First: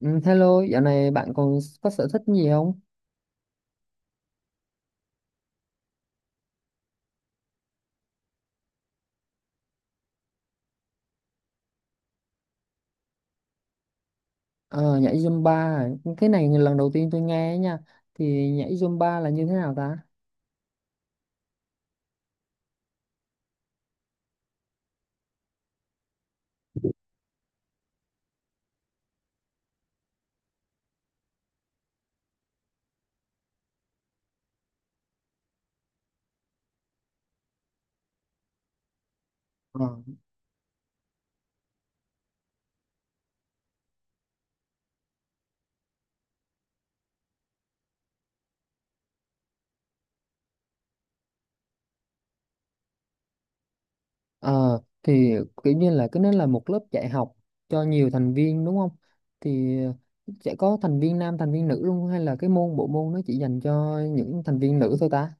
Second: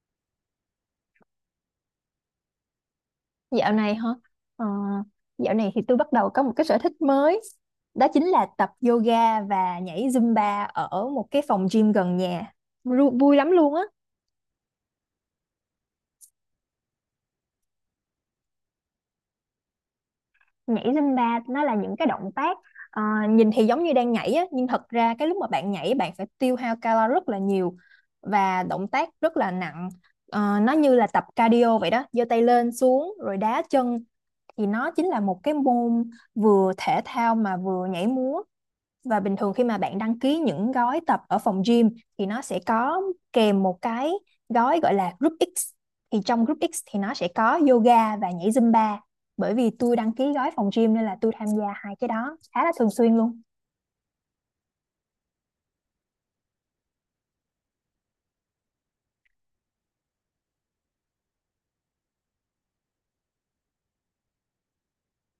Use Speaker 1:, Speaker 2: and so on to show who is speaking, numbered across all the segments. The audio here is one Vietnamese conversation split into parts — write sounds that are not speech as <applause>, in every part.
Speaker 1: Ừ, hello, dạo này bạn còn có sở thích gì không?
Speaker 2: Dạo này hả? Ờ, dạo này thì tôi bắt đầu có một cái sở thích mới. Đó chính là tập yoga và nhảy Zumba ở một cái phòng gym gần nhà. Vui lắm luôn á.
Speaker 1: Ờ, nhảy Zumba à? Cái này lần đầu tiên tôi nghe nha. Thì nhảy Zumba là như thế nào ta?
Speaker 2: Nhảy Zumba nó là những cái động tác ờ, nhìn thì giống như đang nhảy á, nhưng thật ra cái lúc mà bạn nhảy bạn phải tiêu hao calo rất là nhiều và động tác rất là nặng. Nó như là tập cardio vậy đó, giơ tay lên xuống rồi đá chân thì nó chính là một cái môn vừa thể thao mà vừa nhảy múa. Và bình thường khi mà
Speaker 1: Ờ.
Speaker 2: bạn đăng ký những gói tập ở phòng gym thì nó sẽ có kèm một cái gói gọi là Group X. Thì trong Group X thì nó sẽ có yoga và nhảy Zumba. Bởi vì tôi đăng ký gói phòng gym nên là tôi tham gia hai cái đó khá là thường xuyên luôn.
Speaker 1: Ờ, thì kiểu như là cái nó là một lớp dạy học cho nhiều thành viên, đúng không? Thì sẽ có thành viên nam, thành viên nữ luôn, hay là cái bộ môn nó chỉ dành cho những thành viên nữ thôi ta?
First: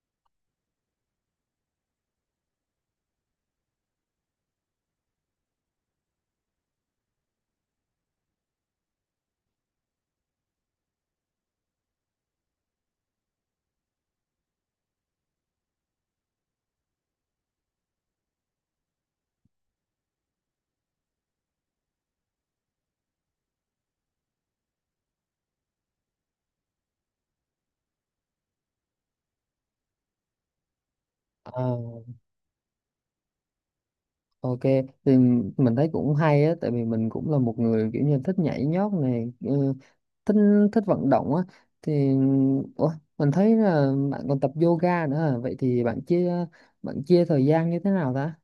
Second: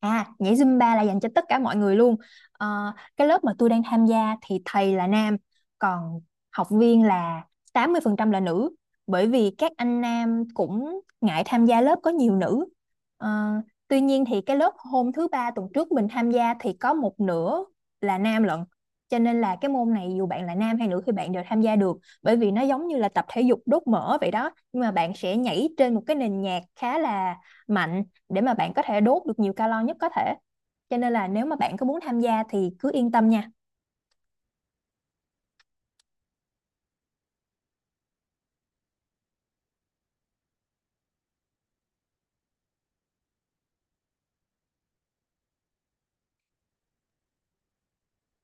Speaker 2: À, nhảy Zumba là dành cho tất cả mọi người luôn. Cái lớp mà tôi đang tham gia thì thầy là nam, còn học viên là 80% là nữ. Bởi vì các anh nam cũng ngại tham gia lớp có nhiều nữ. Ờ, tuy nhiên thì cái lớp hôm thứ ba tuần trước mình tham gia thì có một nửa là nam lận. Cho nên là cái môn này dù bạn là nam hay nữ thì bạn đều tham gia được. Bởi vì nó giống như là tập thể dục đốt mỡ vậy đó. Nhưng mà bạn sẽ nhảy trên một cái nền nhạc khá là mạnh để mà bạn có thể đốt được nhiều calo nhất có thể, cho nên là nếu mà
Speaker 1: Ờ.
Speaker 2: bạn có muốn tham gia thì cứ yên tâm nha.
Speaker 1: Ok, thì mình thấy cũng hay á, tại vì mình cũng là một người kiểu như thích nhảy nhót này, ừ, thích thích vận động á, thì ủa, mình thấy là bạn còn tập yoga nữa à? Vậy thì bạn chia thời gian như thế nào ta?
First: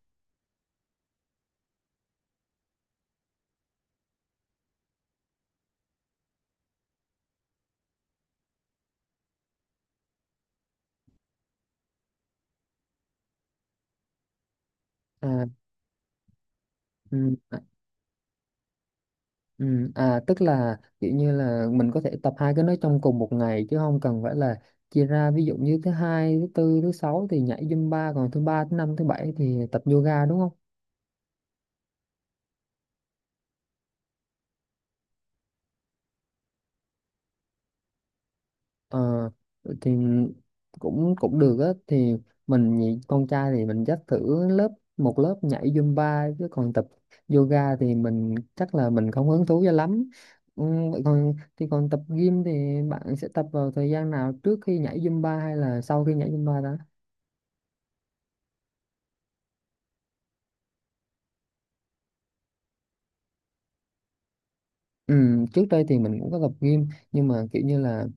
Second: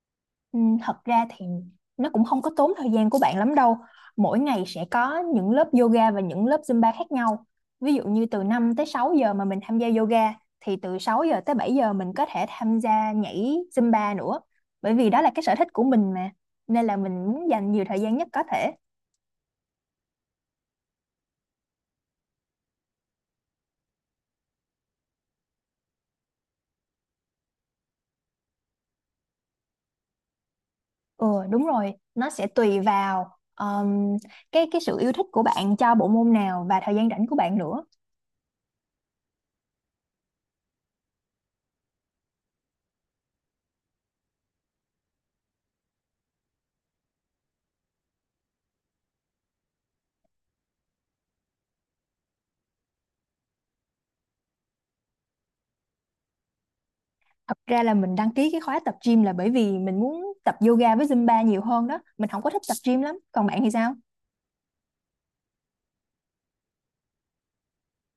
Speaker 2: Ừ, thật ra thì nó cũng không có tốn thời gian của bạn lắm đâu, mỗi ngày sẽ có những lớp yoga và những lớp Zumba khác nhau. Ví dụ như từ 5 tới 6 giờ mà mình tham gia yoga thì từ 6 giờ tới 7 giờ mình có thể tham gia nhảy Zumba nữa, bởi vì đó là cái
Speaker 1: À,
Speaker 2: sở thích của mình mà, nên là mình
Speaker 1: ừ,
Speaker 2: muốn
Speaker 1: à,
Speaker 2: dành nhiều thời gian nhất có thể.
Speaker 1: ừ, à, tức là kiểu như là mình có thể tập hai cái đó trong cùng một ngày chứ không cần phải là chia ra, ví dụ như thứ hai, thứ tư, thứ sáu thì nhảy Zumba, còn thứ ba, thứ năm, thứ bảy thì tập yoga, đúng không?
Speaker 2: Ừ, đúng rồi, nó sẽ tùy vào cái sự yêu thích của bạn cho bộ môn nào và thời gian rảnh của bạn nữa.
Speaker 1: Ờ, thì cũng cũng được á, thì con trai thì mình dắt thử một lớp nhảy Zumba, chứ còn tập yoga thì mình chắc là mình không hứng thú cho lắm. Ừ, vậy còn thì còn tập gym thì bạn sẽ tập vào thời gian nào, trước khi nhảy Zumba hay là sau khi nhảy Zumba đó?
Speaker 2: Thật ra là mình đăng ký cái khóa tập gym là bởi vì mình muốn tập yoga với Zumba nhiều hơn đó. Mình không có thích tập gym lắm. Còn bạn thì sao?
Speaker 1: Ừ, trước đây thì mình cũng có tập gym, nhưng mà kiểu như là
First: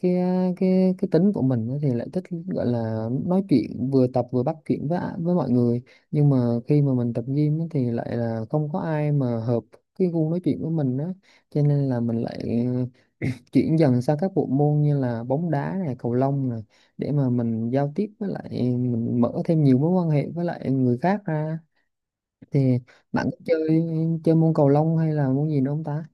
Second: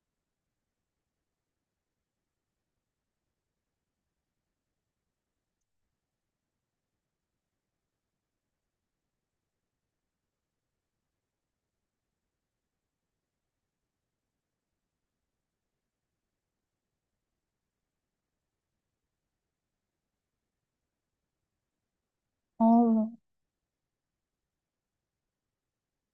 Speaker 1: cái cái tính của mình á thì lại thích gọi là nói chuyện, vừa tập vừa bắt chuyện với với mọi người, nhưng mà khi mà mình tập gym á thì lại là không có ai mà hợp cái gu nói chuyện của mình á, cho nên là mình lại <clears throat> chuyển dần sang các bộ môn như là bóng đá này, cầu lông này, để mà mình giao tiếp với lại mình mở thêm nhiều mối quan hệ với lại người khác ra.
Speaker 2: Ồ,
Speaker 1: Thì bạn có chơi chơi môn cầu lông hay là môn gì nữa không ta?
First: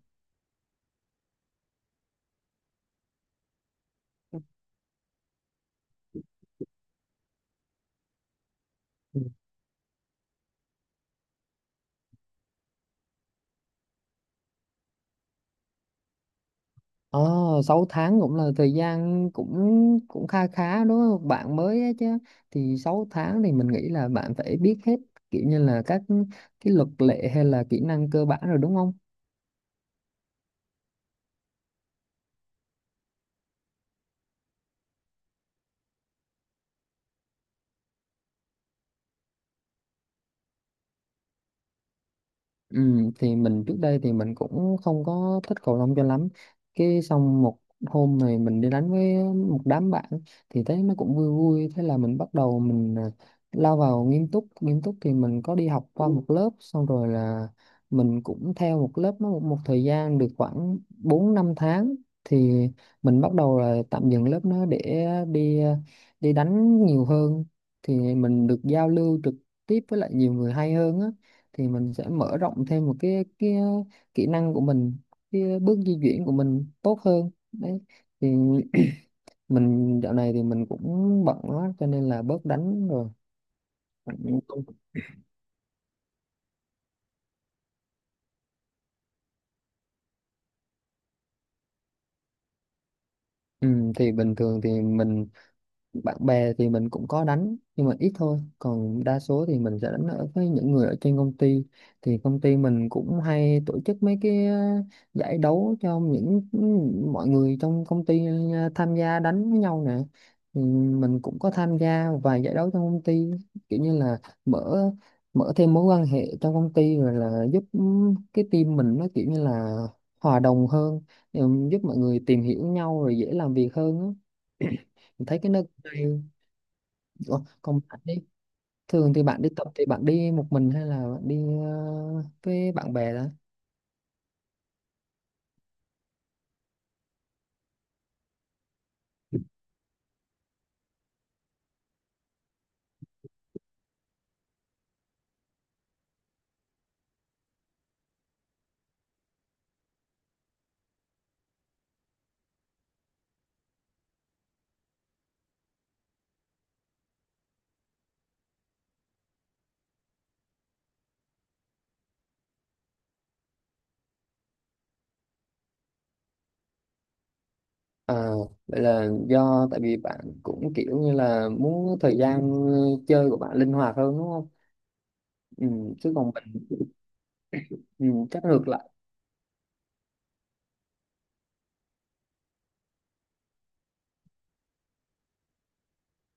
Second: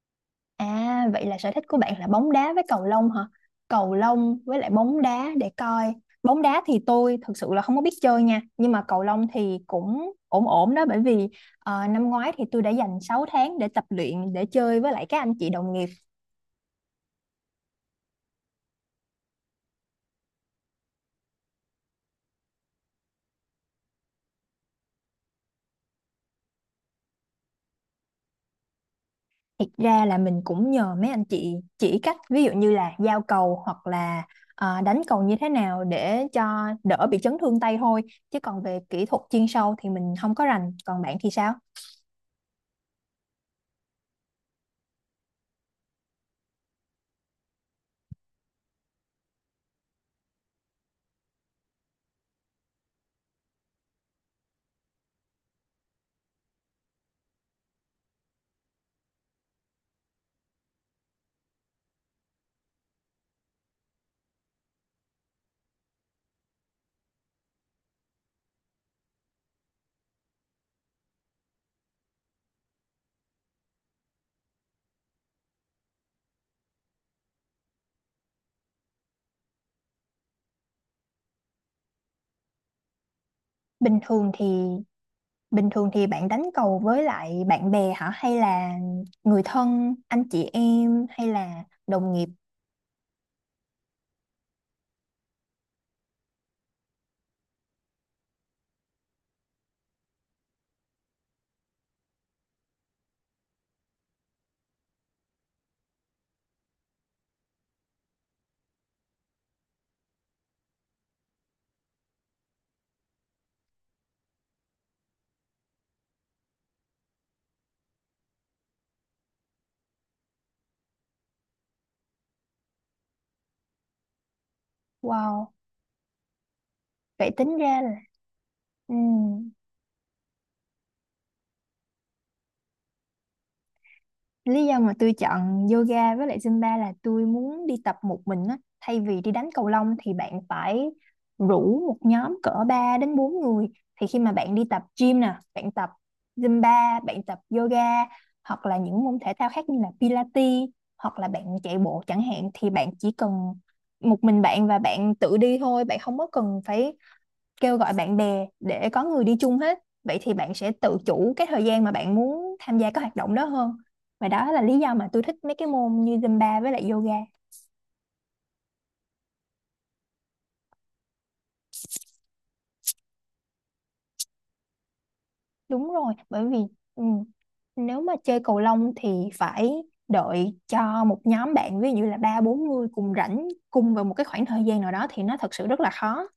Speaker 2: à, vậy là sở thích của bạn là bóng đá với cầu lông hả? Cầu lông với lại bóng đá để coi. Bóng đá thì tôi thực sự là không có biết chơi nha, nhưng mà cầu lông thì cũng ổn ổn đó, bởi vì năm ngoái thì tôi đã dành 6 tháng để tập luyện để chơi với lại các anh chị đồng nghiệp.
Speaker 1: Ờ, 6 tháng cũng là thời gian cũng cũng kha khá đúng không? Bạn mới ấy chứ. Thì 6 tháng thì mình nghĩ là bạn phải biết hết kiểu như là các cái luật lệ hay là kỹ năng cơ bản rồi đúng không?
Speaker 2: Thật ra là mình cũng nhờ mấy anh chị chỉ cách, ví dụ như là giao cầu hoặc là đánh cầu như thế nào để cho đỡ bị chấn thương tay thôi. Chứ còn về kỹ thuật chuyên sâu thì mình không có rành. Còn bạn thì sao?
Speaker 1: Ừ, thì mình trước đây thì mình cũng không có thích cầu lông cho lắm, cái xong một hôm này mình đi đánh với một đám bạn thì thấy nó cũng vui vui, thế là mình bắt đầu mình, à, lao vào nghiêm túc. Nghiêm túc thì mình có đi học qua một lớp, xong rồi là mình cũng theo một lớp nó một thời gian được khoảng 4 5 tháng thì mình bắt đầu là tạm dừng lớp nó để đi, à, đi đánh nhiều hơn, thì mình được giao lưu trực tiếp với lại nhiều người hay hơn á, thì mình sẽ mở rộng thêm một cái kỹ năng của mình, cái bước di chuyển của mình tốt hơn đấy. Thì mình dạo này thì mình cũng bận quá cho nên là bớt đánh rồi.
Speaker 2: Bình thường thì bình thường thì bạn đánh cầu với lại bạn bè hả? Hay là người thân, anh chị em hay là đồng nghiệp?
Speaker 1: Ừ, thì bình thường thì mình, bạn bè thì mình cũng có đánh nhưng mà ít thôi, còn đa số thì mình sẽ đánh ở với những người ở trên công ty. Thì công ty mình cũng hay tổ chức mấy cái, ờ, giải đấu cho mọi người trong công ty, ờ, tham gia đánh với nhau nè, thì mình cũng có tham gia vài giải đấu trong công ty, kiểu như là mở mở thêm mối quan hệ trong công ty, rồi là giúp, ừ, cái team mình nó kiểu như là hòa đồng hơn, ừ, giúp mọi người tìm hiểu nhau rồi dễ làm việc hơn á. Mình thấy cái
Speaker 2: Wow,
Speaker 1: nơi.
Speaker 2: vậy
Speaker 1: Ủa,
Speaker 2: tính
Speaker 1: còn
Speaker 2: ra là,
Speaker 1: bạn đi,
Speaker 2: ừ,
Speaker 1: thường thì bạn đi tập thì bạn đi một mình hay là bạn đi, ờ, với bạn bè đó?
Speaker 2: lý do mà tôi chọn yoga với lại Zumba là tôi muốn đi tập một mình á. Thay vì đi đánh cầu lông thì bạn phải rủ một nhóm cỡ 3 đến 4 người. Thì khi mà bạn đi tập gym nè, bạn tập Zumba, bạn tập yoga, hoặc là những môn thể thao khác như là Pilates, hoặc là bạn chạy bộ chẳng hạn, thì bạn chỉ cần một mình bạn và bạn tự đi thôi, bạn không có cần phải kêu gọi bạn bè để có người đi chung hết. Vậy thì bạn sẽ tự chủ cái thời gian mà bạn muốn tham gia các hoạt động đó hơn, và đó là lý do mà tôi thích mấy cái môn như Zumba với lại yoga.
Speaker 1: À, vậy là do tại vì bạn cũng kiểu như là muốn thời gian, ờ, chơi của bạn linh hoạt hơn đúng không? Ừ,
Speaker 2: Đúng
Speaker 1: chứ
Speaker 2: rồi,
Speaker 1: còn
Speaker 2: bởi vì,
Speaker 1: mình,
Speaker 2: ừ, nếu
Speaker 1: ừ,
Speaker 2: mà chơi
Speaker 1: chắc
Speaker 2: cầu
Speaker 1: ngược lại.
Speaker 2: lông thì phải đợi cho một nhóm bạn ví dụ như là ba bốn người cùng rảnh cùng vào một cái khoảng thời gian nào đó thì nó thật sự rất là khó.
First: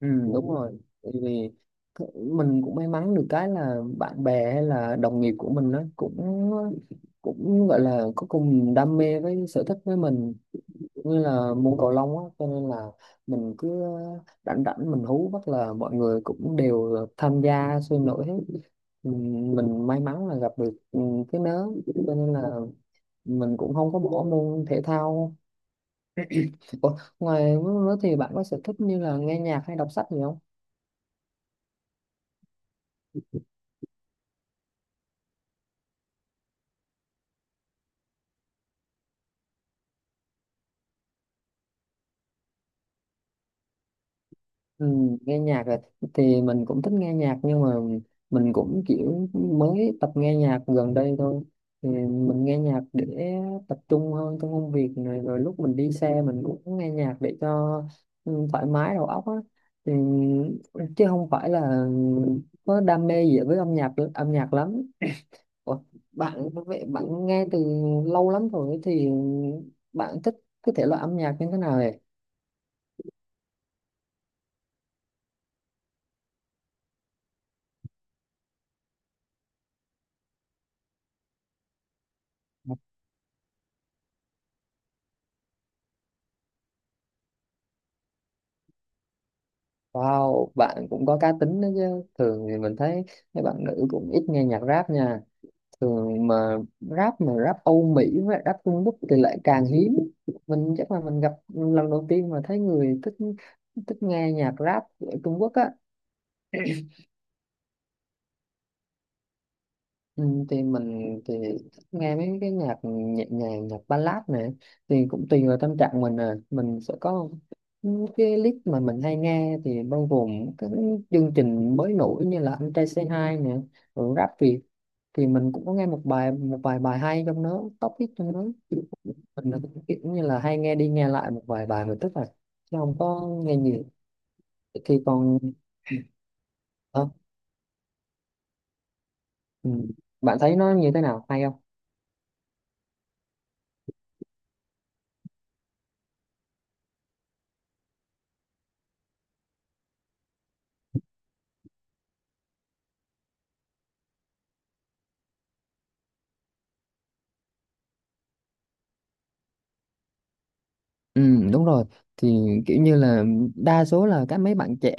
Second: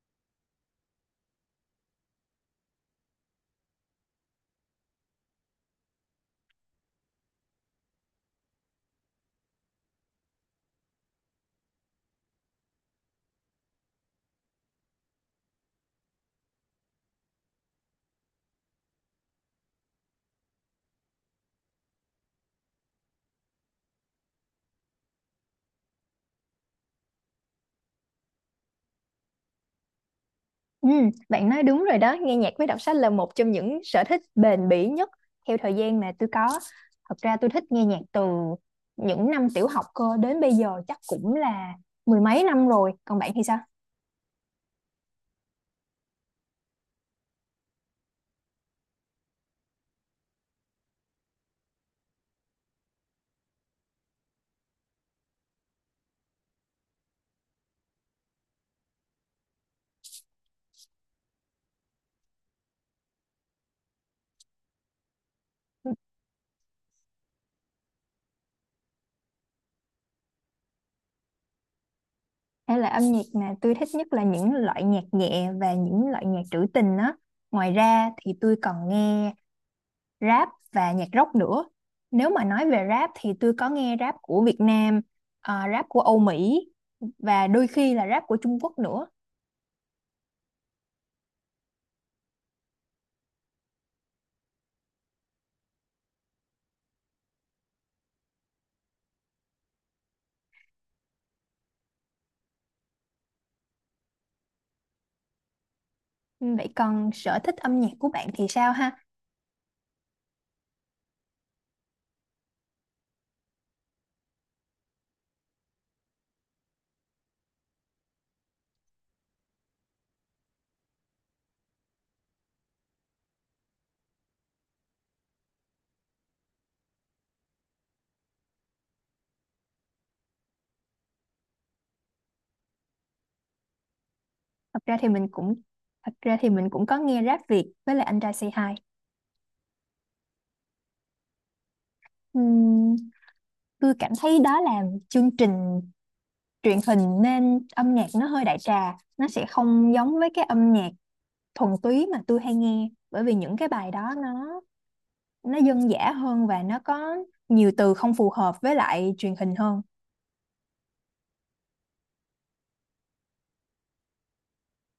Speaker 1: Ừ, đúng rồi. Tại vì mình cũng may mắn được cái là bạn bè hay là đồng nghiệp của mình nó cũng cũng gọi là có cùng đam mê với sở thích với mình, cũng như là môn cầu lông á, cho nên là mình cứ rảnh rảnh mình hú bắt là mọi người cũng đều tham gia sôi nổi hết. Mình may mắn là gặp được, cái nớ, cho nên là mình cũng không có bỏ môn thể thao. Ủa, ngoài mới thì bạn có sở thích như là nghe nhạc hay đọc sách gì không?
Speaker 2: Ừ, bạn nói đúng rồi đó, nghe nhạc với đọc sách là một trong những sở thích bền bỉ nhất theo thời gian mà tôi có. Thật ra tôi thích nghe nhạc từ những năm tiểu học cơ, đến bây giờ chắc cũng là mười mấy năm rồi. Còn bạn thì sao?
Speaker 1: Ừ, nghe nhạc là, thì mình cũng thích nghe nhạc nhưng mà mình cũng kiểu mới tập nghe nhạc gần đây thôi. Thì mình nghe nhạc để tập trung hơn trong công việc này, rồi lúc mình đi xe mình cũng nghe nhạc để cho, ừ, thoải mái đầu óc á, thì chứ không phải là có đam mê gì với âm nhạc lắm. Ủa, bạn vậy bạn nghe từ lâu lắm rồi thì bạn thích cái thể loại âm nhạc như thế nào vậy?
Speaker 2: Hay là, âm nhạc mà tôi thích nhất là những loại nhạc nhẹ và những loại nhạc trữ tình á. Ngoài ra thì tôi còn nghe rap và nhạc rock nữa. Nếu mà nói về rap thì tôi có nghe rap của Việt Nam, rap của Âu Mỹ và đôi khi là rap của Trung Quốc nữa.
Speaker 1: Wow, bạn cũng có cá tính đó chứ. Thường thì mình thấy mấy bạn nữ cũng ít nghe nhạc rap nha. Thường mà rap, mà rap Âu Mỹ với rap Trung Quốc thì lại càng hiếm. Mình chắc là mình gặp lần đầu tiên mà thấy người thích thích nghe nhạc rap ở Trung Quốc á.
Speaker 2: Ừ, vậy còn sở thích âm nhạc của bạn thì sao ha?
Speaker 1: Ừ, thì mình thì thích nghe mấy cái nhạc nhẹ nhàng, nhạc ballad này, thì cũng tùy vào tâm trạng mình, à mình sẽ có những cái list mà mình hay nghe thì bao gồm các chương trình mới nổi như là Anh Trai Say Hi nè, rồi Rap Việt, thì mình cũng có nghe một vài bài hay trong đó, top hit trong đó. Mình là kiểu như là hay nghe đi nghe lại một vài bài mình, tức là chứ không có nghe nhiều.
Speaker 2: Thật
Speaker 1: Thì
Speaker 2: ra thì mình
Speaker 1: còn,
Speaker 2: cũng thật ra thì mình cũng có
Speaker 1: ờ,
Speaker 2: nghe rap Việt với lại anh trai Say Hi.
Speaker 1: ừ, bạn thấy nó như thế nào hay không?
Speaker 2: Ừm, tôi cảm thấy đó là chương trình truyền hình nên âm nhạc nó hơi đại trà, nó sẽ không giống với cái âm nhạc thuần túy mà tôi hay nghe, bởi vì những cái bài đó nó dân dã hơn và nó có nhiều từ không phù hợp với lại truyền hình hơn.
Speaker 1: Ừ, đúng rồi, thì kiểu như là đa số là mấy bạn trẻ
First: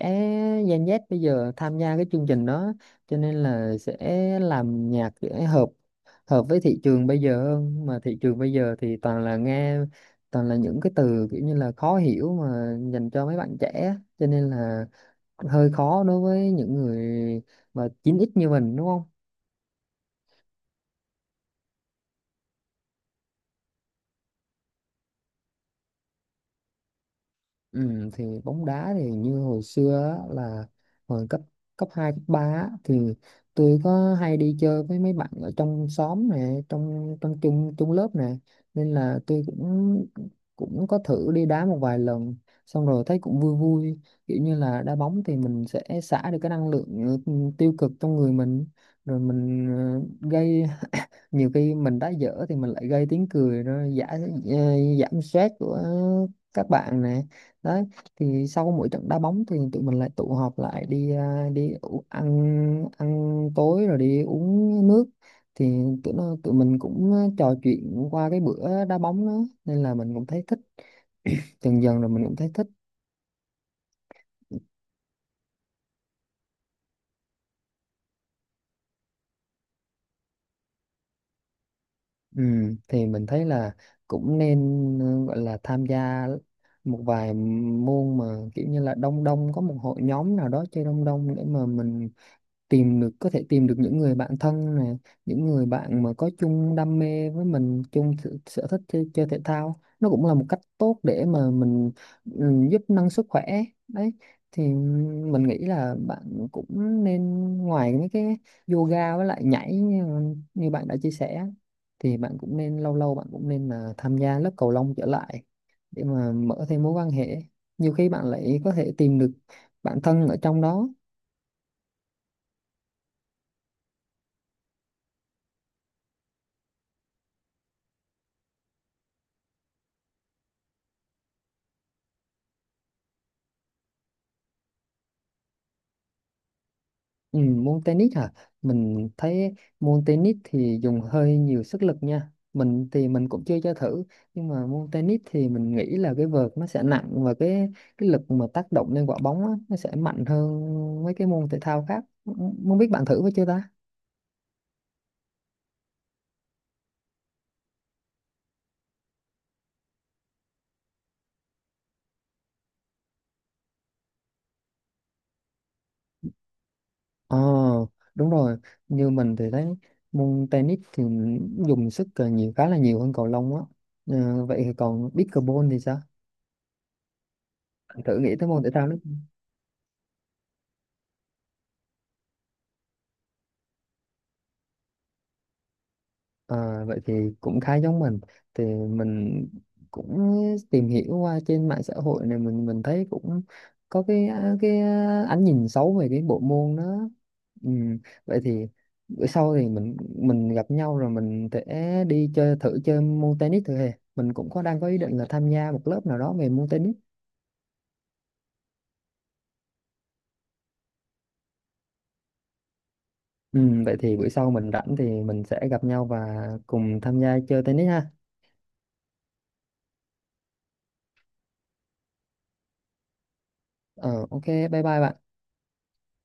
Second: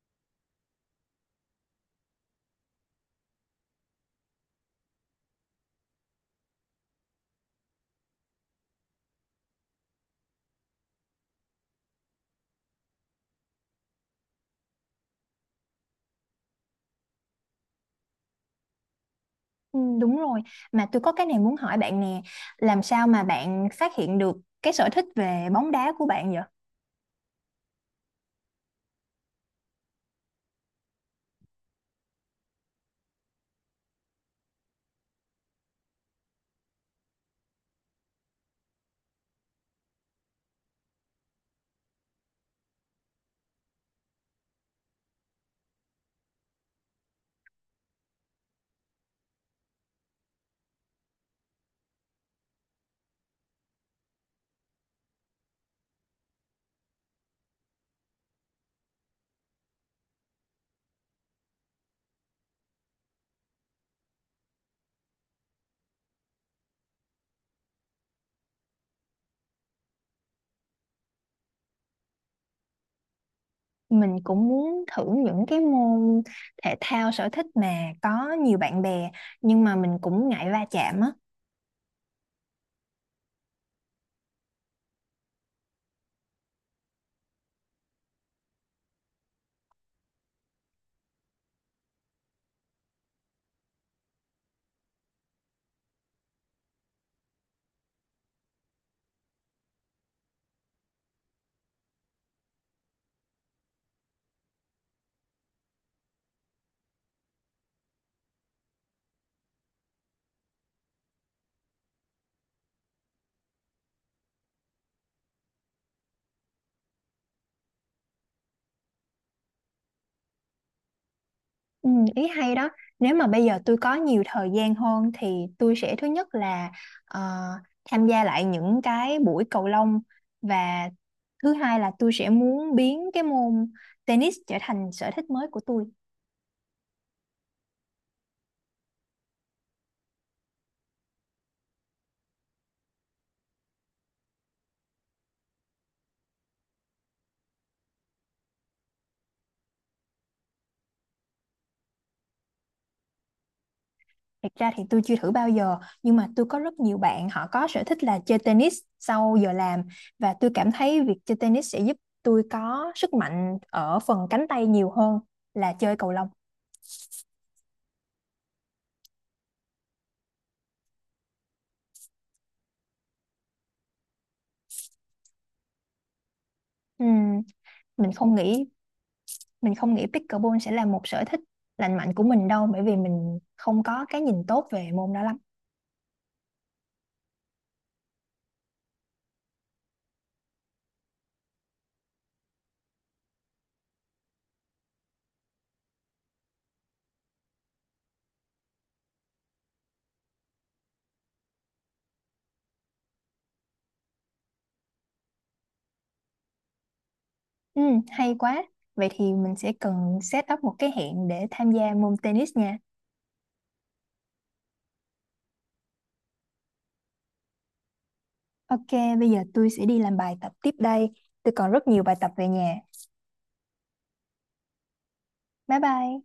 Speaker 1: Gen Z bây giờ tham gia cái chương trình đó, cho nên là sẽ làm nhạc để hợp hợp với thị trường bây giờ hơn, mà thị trường bây giờ thì toàn là những cái từ kiểu như là khó hiểu mà dành cho mấy bạn trẻ, cho nên là hơi khó đối với những người mà chín x như mình đúng không?
Speaker 2: Ừ, đúng rồi, mà tôi có cái này muốn hỏi bạn nè, làm sao mà bạn phát hiện được cái sở thích về bóng đá của bạn vậy?
Speaker 1: Ừ, thì bóng đá thì như hồi xưa á, là hồi cấp cấp 2 cấp 3 á, thì tôi có hay đi chơi với mấy bạn ở trong xóm nè, trong trong chung chung lớp nè, nên là tôi cũng cũng có thử đi đá một vài lần, xong rồi thấy cũng vui vui, kiểu như là đá bóng thì mình sẽ xả được cái năng lượng, ừ, tiêu cực trong người mình, rồi mình, ờ, gây, nhiều khi mình đã dở thì mình lại gây tiếng cười, nó giảm giảm stress của các bạn nè đấy. Thì sau mỗi trận đá bóng thì tụi mình lại tụ họp lại đi, à, ăn ăn tối rồi đi uống nước, thì tụi mình cũng, ờ, trò chuyện qua cái bữa đá bóng đó, nên là mình cũng thấy thích, dần dần rồi mình cũng thấy thích.
Speaker 2: Mình cũng muốn thử những cái môn thể thao sở thích mà có nhiều bạn bè, nhưng mà mình cũng ngại va chạm á.
Speaker 1: Ừ, thì mình thấy là cũng nên, ừ, gọi là tham gia một vài môn mà kiểu như là đông đông có một hội nhóm nào đó chơi đông đông, để mà mình tìm được có thể tìm được những người bạn thân này, những người bạn mà có chung đam mê với mình, chung sở thích chơi thể thao, nó cũng là một cách tốt để mà mình, ừ, giúp nâng sức khỏe đấy. Thì mình nghĩ là bạn cũng nên, ngoài mấy cái yoga với lại nhảy, như bạn đã chia sẻ, thì bạn cũng nên lâu lâu bạn cũng nên là tham gia lớp cầu lông trở lại để mà mở thêm mối quan hệ, nhiều khi bạn lại có thể tìm được bạn thân ở trong đó.
Speaker 2: Ừ, ý hay đó, nếu mà bây giờ tôi có nhiều thời gian hơn thì tôi sẽ, thứ nhất là ờ, tham gia lại những cái buổi cầu lông, và thứ hai là tôi sẽ muốn biến cái môn tennis trở thành sở thích mới của tôi.
Speaker 1: Ừ, môn tennis hả? Mình thấy môn tennis thì dùng hơi nhiều sức lực nha. Mình thì mình cũng chưa cho thử, nhưng mà môn tennis thì mình nghĩ là cái vợt nó sẽ nặng, và cái lực mà tác động lên quả bóng á, nó sẽ mạnh hơn mấy cái môn thể thao khác. Không biết bạn thử với chưa ta?
Speaker 2: Thật ra thì tôi chưa thử bao giờ, nhưng mà tôi có rất nhiều bạn họ có sở thích là chơi tennis sau giờ làm, và tôi cảm thấy việc chơi tennis sẽ giúp tôi có sức mạnh ở phần cánh tay nhiều hơn là chơi cầu lông.
Speaker 1: Ờ đúng rồi, như mình thì thấy môn tennis thì dùng sức, ờ, nhiều, khá là nhiều hơn cầu lông á. Ờ, vậy thì còn pickleball thì sao?
Speaker 2: Ừm,
Speaker 1: Bạn
Speaker 2: mình
Speaker 1: thử nghĩ
Speaker 2: không
Speaker 1: tới môn
Speaker 2: nghĩ
Speaker 1: thể thao đó.
Speaker 2: mình không nghĩ pickleball sẽ là một sở thích lành mạnh của mình đâu, bởi vì mình không có cái nhìn tốt về môn đó lắm.
Speaker 1: À, vậy thì cũng khá giống mình, thì mình cũng tìm hiểu qua trên mạng xã hội này, mình thấy cũng có cái cái ánh nhìn xấu về cái bộ môn đó. Ừ. Vậy thì bữa sau thì mình gặp nhau rồi mình sẽ đi chơi thử, chơi môn tennis thử hè, mình cũng có đang có ý định là tham gia một lớp nào đó về môn tennis.
Speaker 2: Hay quá. Vậy thì mình sẽ cần set up một cái hẹn để tham gia môn tennis nha.
Speaker 1: Ừ. Vậy thì bữa sau mình rảnh thì mình sẽ gặp nhau và cùng tham gia chơi tennis ha.
Speaker 2: Ok, bây giờ tôi sẽ đi làm bài tập tiếp đây. Tôi còn rất nhiều bài tập về nhà.
Speaker 1: Ờ, ok, bye bye bạn.
Speaker 2: Bye bye.